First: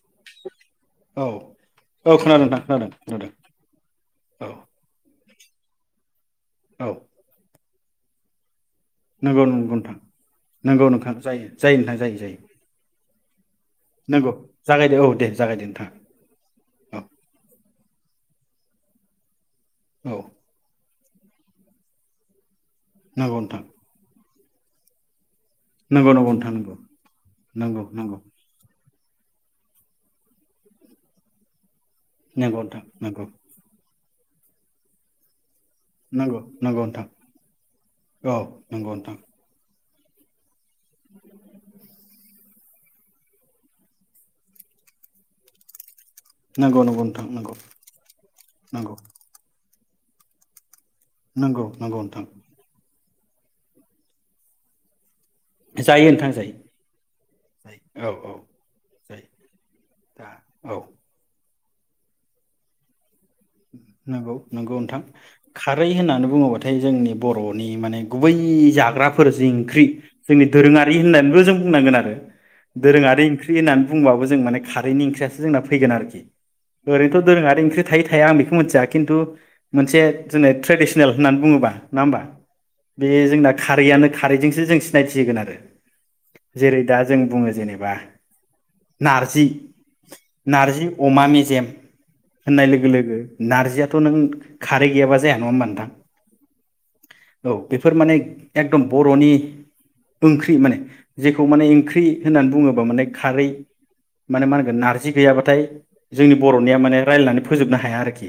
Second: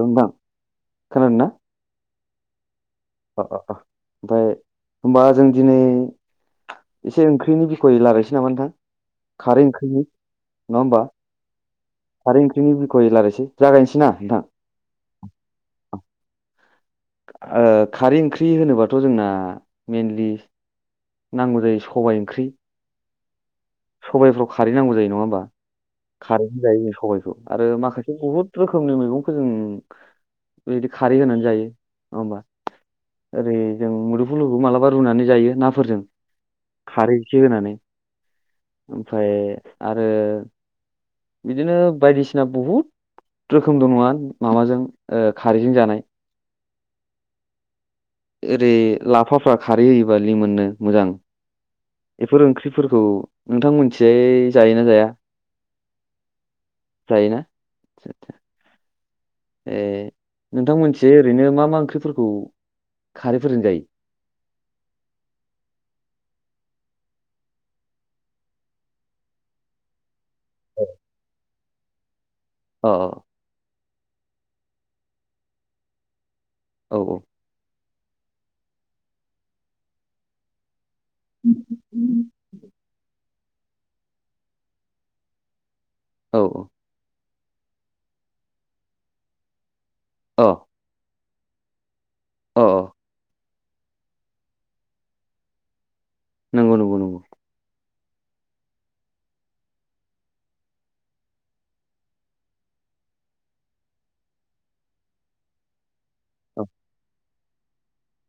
नोंथां औ खोनादों ना? औ खोनादों नोंथां खोनादों। खोनादों अ अ अ औ ओमफाय ओमबा जों दिनै औ एसे ओंख्रिनि लारायसै नामा नोंथां। नोंगौ खारै नोंगौ नोंथां ओंख्रिनि नङा नोंगौ होमबा नोंथां जायो जायो नोंथां जायो जायो खारै ओंख्रिनि बिखय रायलायनोसै जागायनोसै ना नोंगौ नोंथां? जागायदो औ दे जागायदो नोंथां। औ ओ खारै ओंख्रि होनोबाथ' जोंना औ मेनलि नांगौ जायो सबाय ओंख्रि नांगौ नोंथां। सबायफ्राव खारै नांगौ जायो नङा होमबा। नंगौ नंगौ नोंथां खारैजो जायो सबाइखौ आरो नंगौ माखासे नंगौ बहुत रोखोमनि मै खौ जों ओयदि खारै होनानै जायो। नङा होमबा नंगौ नंगौ नोंथां नंगौ ओरै जों मुलुग फोरखौ मालााबा रुनानै जायो नाफोर नंगौ नंगौ नोंथां औ नंगौ नोंथां। ओमफ्राय आरो बिदिनो बायदिसिना बहुद रोखोम दंङो नङा होन माबाजों ओ खारैजों जानाय नंगौ नंगौ नोंथां नगौ। ओरै लाफाफ्रा खारै होयोबा लि मोननो मोजां नंगौ नंगौ नोंथां एफोर ओंख्रिफोरखौ नोंथां मिथियै जायोना जाया? जायो नोंथां जायो जायोना जायो औ औ जायो ए दा नोंथां औ मोनथिं ओरैनो मा मा ओंख्रिफोरखौ खारैफोरजों जायो? नंगौ नंगौ नोंथां खारै होननानै बुङोबा। थाय जोंनि बर'नि माने गुबै जाग्राफोर जि ओंख्रि जोंनि दोरोङारि होननानैबो जों बुंनांगोन आरो अ दोरोङारि ओंख्रि होनना बुंबाबो जों माने खारैनि ओंख्रियासो जोंना फैगोन आरोखि। अ ओरैथ' औ दोरोङारि ओंख्रि थायो थाया आं बिखौ मेन्थिया किन्टु मोनसे जोंनो ट्रेडिस नेल होननानै बङोबा नंङा होनबा बे जोंना। खारैआनो खारैजोंसो जों सिनायथि होगोन आरो। औ जेरै दा जों बुङो जेनेबा नारजि औ अ नारजि अमा मे जेम अ होननाय लोगो लोगो नारजियाथ' नों खारै गैयाबा जाया नङा होमबा नोंथां नंगौ नंगौ नंगौ फोर माने एकदम बर'नि ओंख्रि माने जेखौ माने ओंख्रि होननानै बुङोबा माने खारै माने मा होनगोन नारजि गैयाबाथाय जोंनि बर'निया माने रायलायनानै फोजोबनो हा या आरोखि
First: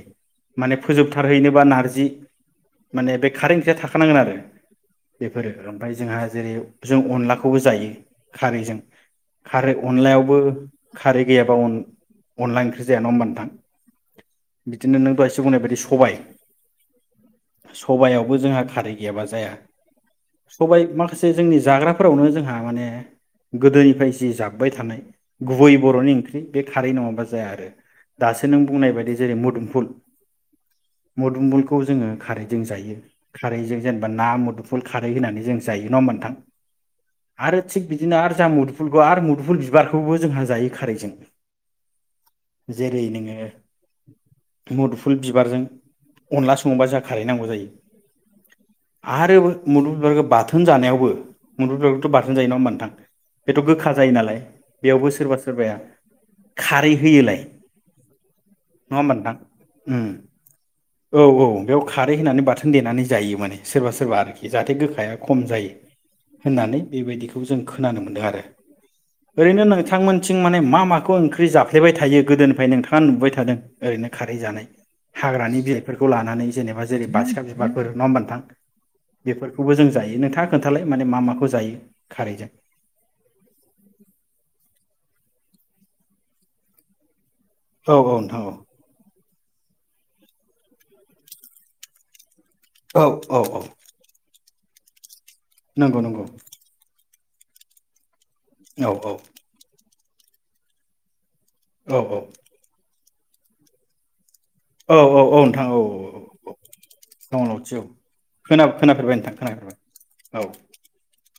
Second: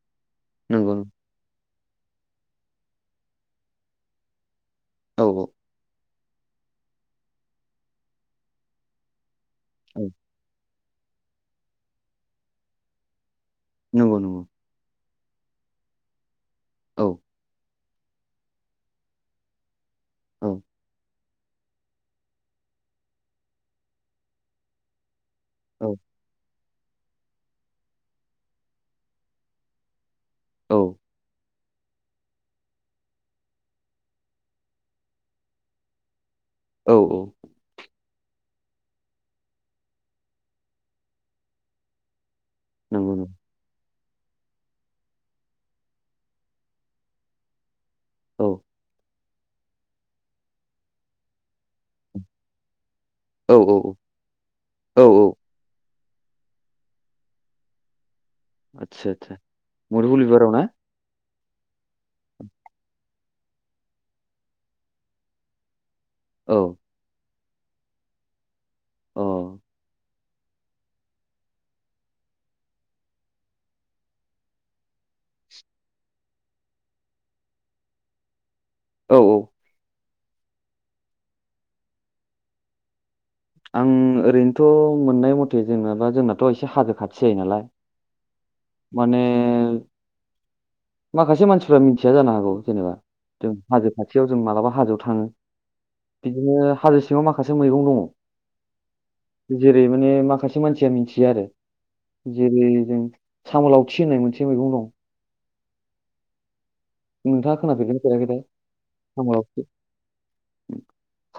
माने नंगौ औ नंगौ फोजोबथारहैनोबा नार जि माने बे खारै ओंख्रिया थाखानांगोन आरो औ औ बेफोरो ओमफ्राय जोंहा जेरै जों अनलाखौबो जायो खारैजों, खारै औ अनलायावबो, खारै गैयाबा अन अनला ओंख्रि जाया नङा होनबा नोथां। नंगौ नंगौ बिदिनो नों दहायसो बुंनाय बायदि सबाय। औ सबायावबो जोंहा खारै गैयाबा जाया औ सबाय मा माखासे जोंनि जाग्राफोरावनो जोंहा माने गोदोनिफ्राय जि जाबोबाय थानाय गुबै औ बर'नि ओंख्रि बे खारै नङाबा जाया आरो दासो नों बुंनाय बायदि जेरै मोदुमफुल औ मोदुमफुल खौ जोङो खारैजों जायो खारैजों जेनेबा ना मुदुफुल खारै होनानै जों जायो नङा होमबा नोंथां औ औ आरो थिग बि बिदिनो आरो जोंहा मुदुफुलखौ आरो मुदुफुल बिबारखौबो जोंहा जायो खारैजों। जेरै नंगौ नंगौ नोङो मुदुफुल बिबारजों अनला सङोबा जों खारहैनांगौ जायो। औ आरो मुुदुमफुल बिबारखौ बाथोन जानायावबो, मुुदुमफुल बिबारखौथ' बाथोन जायो नङा होमबा नोंथां? औ बेथ' गोखा जायो नालाय बेयावबो औ औ सोरबा सोरबाया खारै होयोलाय नङा आदसा होमबा नोंथां आदसा उम मुदुफुल बिबाराव ना औ औ बेयाव खारै होनानै बाथोन देनानै जायो माने सोरबा सोरबा आरोखि जाहाथे गोखाया खम जायो। औ होननानै बेबायदिखौ बेखौ जों खोनानो मोनदों आरो अ ओरैनो नोंथांमोन आथिं माने मा माखौ ओंख्रि जाफ्लेबाय थायो गोदोनिफ्राय नोंथाङा नुबोबाय थादों? ओरैनो खारै जानाय हाग्रानि बिलाइफोरखौ लानानै जेनेबा जेरै बाथिखा बिबारफोर नङा होनबा नोंथां। औ बेफोरखौबो जों जायो न खोन्थालाय माने मा माखौ जायो खारैजों आं ओरैनोथ' मोननाय मथे जेनोबा जोंनाथ' एसे हाजो खाथि जायो नालाय औ औ नोंथां औ माने माखासे मानसिफ्रा मिथिया जानो हागौ। जेनेबा औ औ जों औ हाजो खाथियाव जों मालाबा हाजोआव थाङो नंगौ नंगौ बिदिनो हाजो माखासे मैगं औ औ दङ जेरै माने माखासे सासे मानसिया मिथियो आरो औ जेरै जों सामोलाव थि होननाय मोनसे मैगं दं औ औ औ नोंथां नोंथां औ औ उन नोंथाङा लावथि औ खोनाफेरदों फेराखैथाय खोन खोनाफेरबाय साम' नोंथां लावथि खोनाफेरबाय औ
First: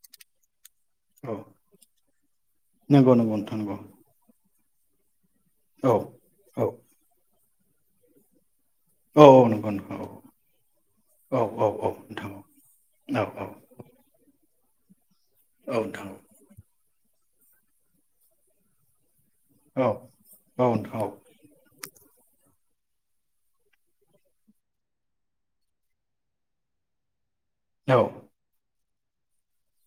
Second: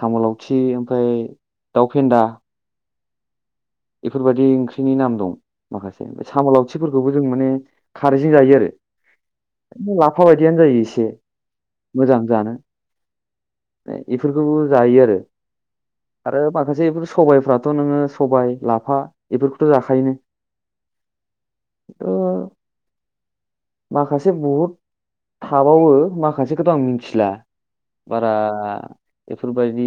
साम लावथि ओमफ्राय औ दाउफेन्दा नंगौ नंगौ नोंथां नंगौ बेफोरबायदि ओंख्रिनि नाम दं। औ माखासे ओमफ्राय साम औ लावथिफोरखौबो जों माने खारैजों जायो औ नंगौ नोंथां आरो लाफा औ बायदियानो जायो एसे औ औ औ नोंथां औ मोजां नोंथां जानो औ औ बेफोरखौबो जायो आरो औ आरो माखासेफोर सबायफ्राथ' नोङो सबाय लाफा बेफोरखौथ' जाखायोनो औ नोंथां औ माखासे बहुद थाबावो माखासेखौथ' आं मिथिला औ बारा बेफोरबायदि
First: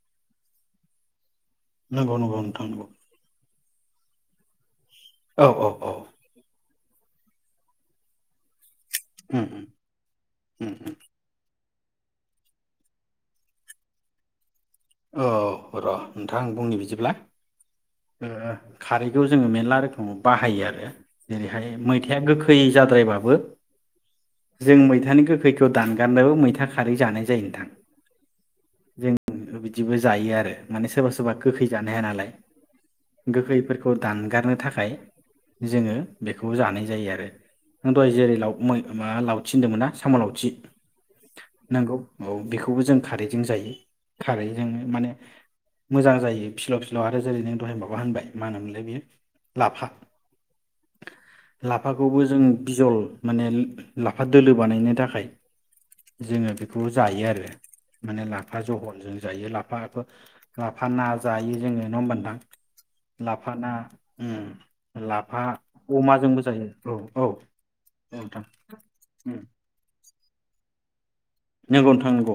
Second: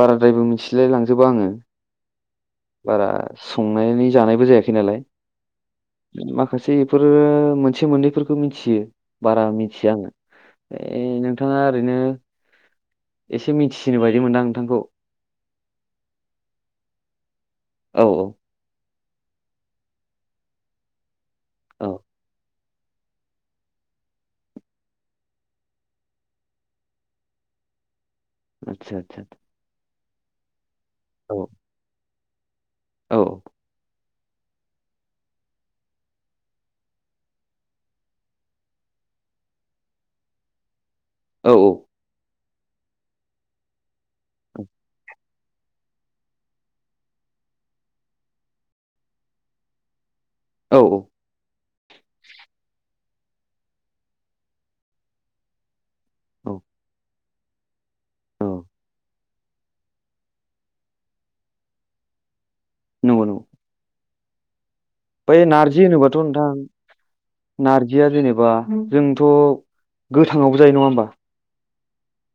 बाराद्रायबो मिथिलाय लांजोबा आङो नंगौ नंगौ नोंथां नंगौ बारा संनानै जानायबो जायाखै नालाय औ औ औ से बेफोरो मोनसे मोननैफोरखौ मिथियो उम बारा मिथिया आङो उम उम बे उम नों नोंथाङा ओरैनो एसे मिथिसिनो बायदि मोनदां नोंथांखौ औ र' नोंथां आ बुंनि बिदिब्ला औ ओ औ खारैखौ जोङो मेरला रोखोमाव बाहायो आरो जेरैहाय औ मैथाया गोखै गोखै जाद्रायबाबो जों मैथानि गोखैखौ दानगारनोबो मैथा खारै जानाय जायो नोंथां। आतसा जों आतसा। बिदिबो जायो आरो। माने सोरबा सोरबा गोखै जानो हाया नालाय। औ गोखैफोरखौ। दानगारनो थाखाय जोङो बेखौ जानाय जायो आरो दहाय जेरै ल माबा लावथि होनदोंमोन ना साम' लावथि औ नंगौ औ बेखौ बेखौबो जों खारै जों जायो। जोंङो माने मोजां जायो फिलाव फिलाव आरो जेरै नों दहाय माबा होनबाय मा होनोमोनलाय बेयो लाफा औ औ। लाफाखौबो जों बिजल माने लाफा दोलो बानायनो थाखाय। औ जोङो बेखौ जायो आरो। माने औ लाफा जहलजों जायो लाफाखौ लाफा ना जायो जोङो नङा होनबा नोंथां। नंगौ नंगौ लाफाना उम। बै लाफा नारजि होनोबाथ' अमाजोंबो नोंथां जायो औ औ नारजिया नोंथां जेनेबा जोंथ'। उम गोथाङावबो जायो नङा होमबा। नंगौ नोथां नंगौ।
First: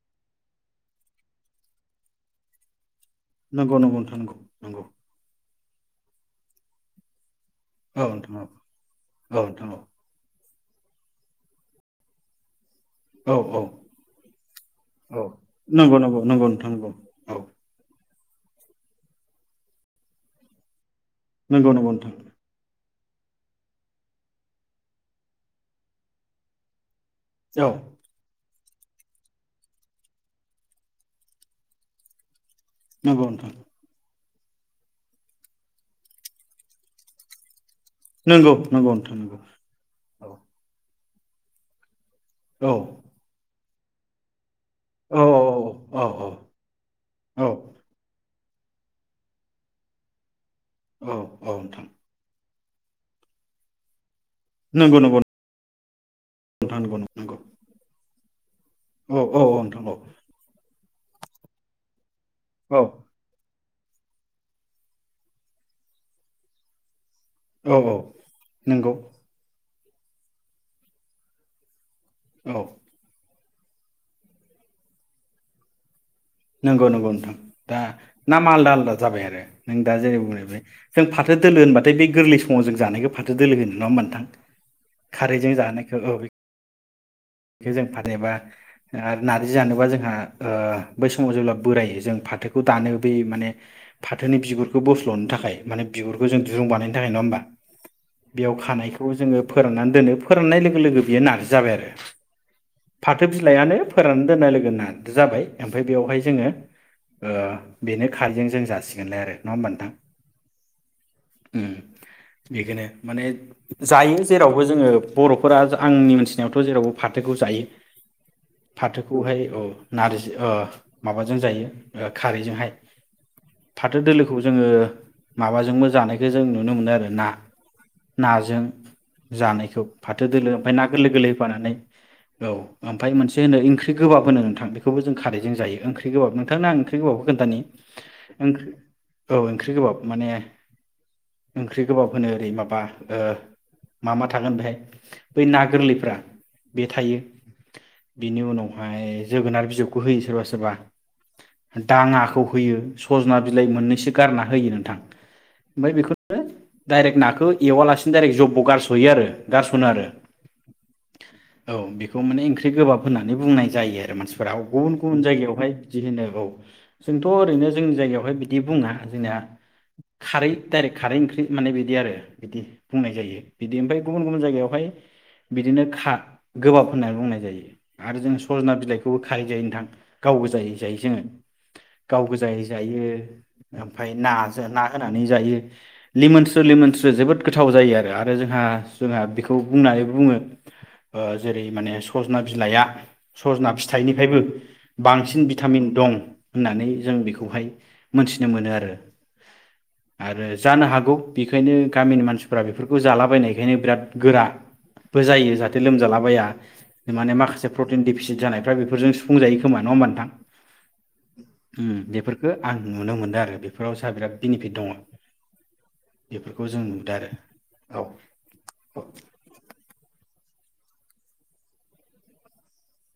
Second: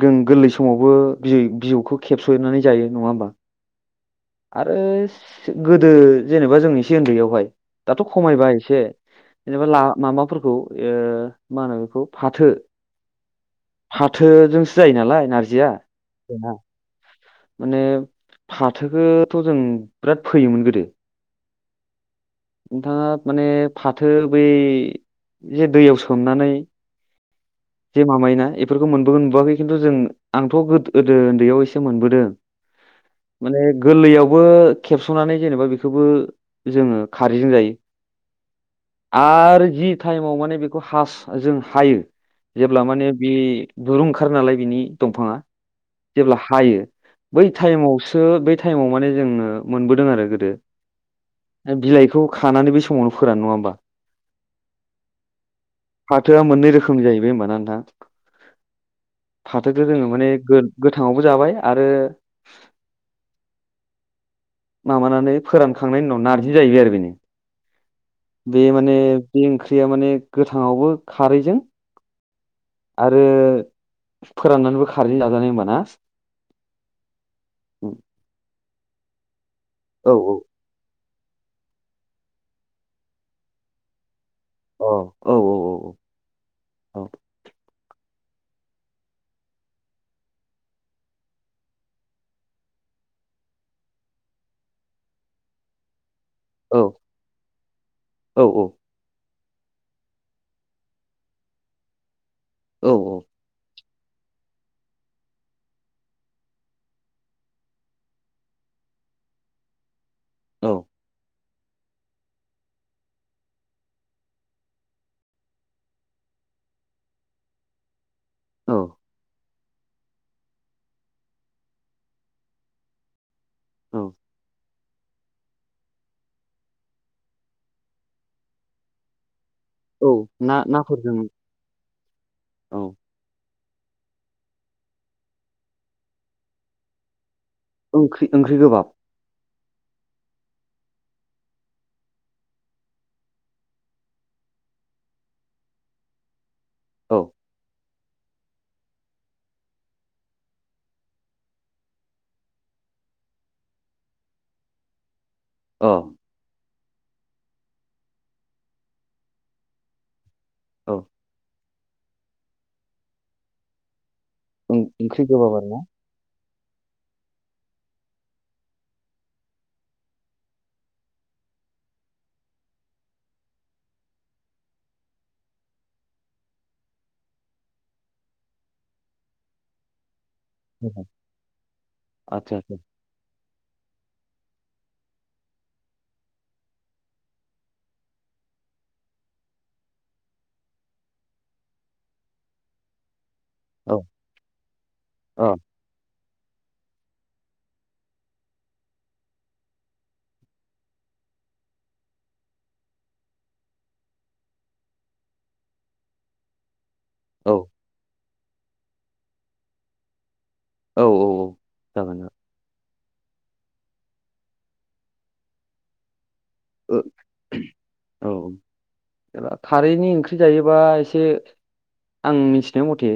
जों गोरलै समावबो बिजौखौ खेबस'नानै जायो। नङा होमबा नंगौ नंगौ नोंथां। नंगौ आरो नंगौ सि गोदो जेनेबा जोंनि एसे उन्दैयावहाय। दाथ' औ नोंथां खमायबाय एसे औ जेनेबा नोंथां ला माबाफोरखौ। ए मा होनो बेखौ फाथो। औ औ फाथोजोंसो जायो नालाय औ नारजिया नंगौ नंगौ नंगौ जोंना नोंथां नंगौ औ माने फाथो बेखौथ' जों बिराद फैयोमोन गोदो नंगौ नंगौ नोंथां। नोंथाङा माने फाथो बै जे दैयाव सोमनानै औ [unintelligible] बेफोरखौ मोनबोगोन मोनबोआखै खिन्थु जों आंथ' गोदो उन्दैयाव एसे मोनबोदों नंगौ नोंथां माने गोरलैयाव बो खेबस'नानै जेनेबा बेखौबो जोङो खारैजों जायो। नंगौ नंगौ नोंथां नंगौ आरो जि टाइमाव माने बेखौ हास जों हायो औ जेब्ला माने बे दुरुंओंखार नालाय बिनि औ दंफाङा औ जेब्ला हायो औ बै थायामसो टाइमाव माने जोंनो मोनबोदों आरो गोदो औ औ नोंथां बिलाइखौ खानानै बे समावनो फोरान नङा होमबा नंगौ नंगौ फाथोआ मोननै नोंथां नंगौ रोखोमनि जायो दे नंगौ होनबा ना नोथां औ औ फाथो नोंथां औ जोङो माने गोद गोथाङावबो जाबाय आरो औ माबानानै फोरानखांनायनि उनाव नारजि जाहैबाय आरो बेनो औ औ बे माने नंगौ ओंख ख्रिया माने गोथांआवबो खारैजों औ आरो फोराननानैबो खारै जाजानाय होनबाना नंगौ नंगौ नोंथां दा नामा आलदा आल दा जाबाय आरो नों दा औ जेरै बुंनायबाय जों फा थो दोलो होनबाथाय बे गोरलै समाव जों जानायखौ फाथो दोलो होनो नङा ओमबा नोंथां अ औ औ औ औ औ बे जों फाथ एबा आरो नार्जि जानोबा जोंहा बै समाव जेब्ला बोरायो जों फाथोखौ दानो बै माने फाथोनि बिगुरखौ बोस्लनो थाखाय माने बिगुर खौ जों दुरुं औ औ बानायनो थाखाय नङा ओमबा औ बेयाव खानायखौ जोङो फोराननानै दोनो फोराननाय लोगो लोगो बियो नार्जि जाबाय आरो औ फाथो बिलायानो फोरानै दोननाय लोगो लोगोनो नार जाबाय ओमफ्राय बेयावहाय जोङो ओ बेनो खारजों जों जासिगोनलाय आरो नङा ओमबा नोंथां औ ओम बेखोनो माने जायो जेरावबो जोङो बरफोरा आंनि मिथिनायावथ जेरावबो फाथोखौ जायो औ फाथोखौहाय औ नारजि ओ माबाजों जायो ओ खारैजोंहाय औ फाथो दोलोखौ जोङो माबाजोंबो जानायखो जों नुनो मोनो आरो ना नाजों जानायखौ औ फाथो दोलो ओमफाय ना गोललै नाफोरजों गोललै होफानानै औ ओमफाय मोनसे होनो ख्रि गोबाब होनो नोंथां बेखौबो जों खारै जायो ओंख्रि गोबाब नोंथांनो आं ओंख्रि गोबाबखौ खोनथानि ओंख्रि ओंख्रि गोबाब ख्रि गोबाब माने ओंख्रि गोबाब होनो ओरै माबा ओ मा मा थागोन बेहाय बै ना गोरलैफ्रा बे थायो औ बिनि उनावहाय जोगोनार बिजौखौ होयो सोरबा सोरबा दाङाखौ होयो सजना बिलाइ मोननैसो गारना होयो नोंथां अ ओमफीय बेखोनो दाइरेक्ट नाखो एवालासिनो दाइरेक्ट जबब गारसयो आरो गारसनो आरो अ औ बेखौ माने ओंख्रि गोबाब होननानै बुंनाय जायो आरो मानसि फोराव गुबुन गुबुन ओंख्रि गोबाब आरो जायगायावहाय ना बिदि होनो औ जोंथ ओरैनो जोंनि जायगायावहाय बिदि बुङा जोंना खारै दाइरेक्ट खारै ओंख्रि माने बिदि आरो बिदि बुंनाय जायो बिदि ओमफाय गुबुन गुबुन जायगायावहाय बिदिनो खा गोबाब होनना बुंनाय जायो आरो जों सजना बिलाइखौबो खारै जायो नोंथां गाव गोजायै जायो जोङो गाव आदसा गोजायै आदसा जायो ओमफाय नाजो ना होनानै जायो लिमोन स्रो लेमोन स्रो जोबोद गोथाव जायो आरो आरो जोंहा जोंहा बेखौ बुंनानै बुङो ओ जेरै माने सजना बिलाइया सजना औ फिथाइनिफायबो बांसिन अ बिथामिन दं होननानै जों बिखौहाय मोनथिनो मोनो आरो आरो जानो हागौ बिखायनो गामिनि मानसिफोरा बेफोरखौ जालाबायनायखायनो बिराद गोराबो जायो जा थे लोमजालाबाया माने औ माखासे प्रटिन फिसिद जानायफ्रा बेजों सुफुं जायो खोमा नङा होमबा नोंथां औ औ ओम जागोन जागोन बेफोरखौ आं नुनो मोनदों आरो बेफोराव सा बिराद बेनिफिट दङ बेफोरखौ जों नुदों आरो औ खारैनि ओंख्रि जायोबा एसे आं मिथिनाय मथे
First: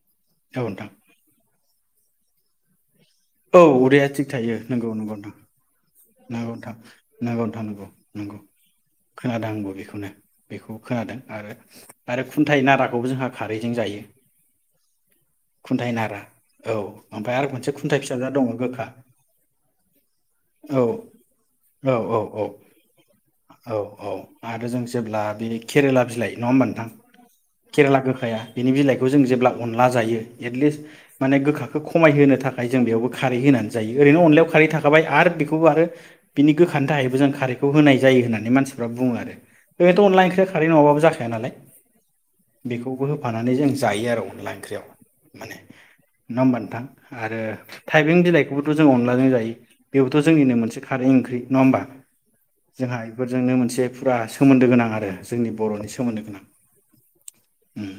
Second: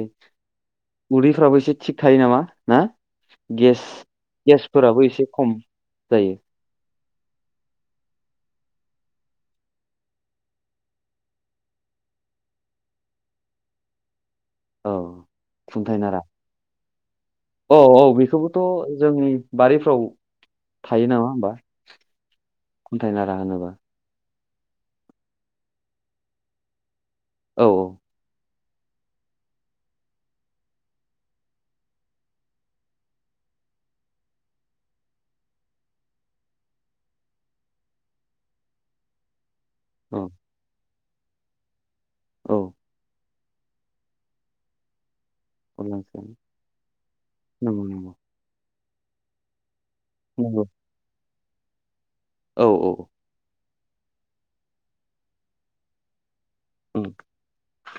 औ नोंथां उदैफ्राबोसे थिग थायो नामा ना औ गेस उदैया गेसफोराबो एसे खम जायो नांगौ नोथां नंगौ नथां नंगौ नंगौ खोनादों आंबो बेखौनो बेखौ खोनादों आरो आरो खुन्थायाइ नाराखौबो जोंहा खारैजों जायो औ खुन्थाइ खुथाय नारा औ ओमफ्राय आरो मोनसे औ खुन्थाइ औ फिसा जा दङ बेखौबोथ गोखा जोंनि बारिफ्राव औ थायो नामा होमबा औ औ औ खुन्थाइनारा होनोबा। औ औ आरो जों जेब्ला बे केरेला बिलाइ नङा होमबा नोंथां? औ केरेला गोखाया बिनि बिलाइखौ जों जेब्ला अनला जायो। एटलिस्ट माने गोखाखौ खमायहोनो थाखाय जों बेयावबो खारै होनानै जायो। ओरैनो अनलायाव खारै थाखाबाय आरो बिख खौ आरो बिनि गोखानि थाखायबो जों खारैखौ होनाय जायो होननानै मानसिफ्रा बुङो आरो। ओरैथ' औ अनला ओंख्रिआव खारै नङाबा जाखा - या नालाय। औ बेखौबो फानानै जों जायो आरो अनला ओंख्रियाव। माने अनला ओंख्रियानो नङा होमबा नोंथां आरो नंगौ नंगौ थाइबें बिलाइखौ - खौ जों अनलायजों जायो बेव थ' जोंनिनो नंगौ मोन खारै ओंख्रि। नङा होमबा? औ जोंहा औ एफोरजोंनो मोनसे फुरा सोमोन्दो गोनां आरो जोंनि बर'नि सोमोन्दो गोनां। उम उम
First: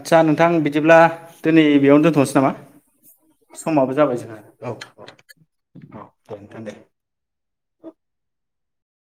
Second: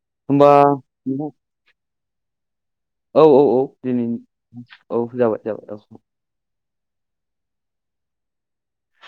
आदसा होमबा नोंथां बिदिब्ला नोंथां दिनै बेयावनो दोन थस नामा? औ औ औ समाबो दिनै जाबाय जोंहा औ जाबाय जाबाय। औ दोनथ' दे। [inaudible]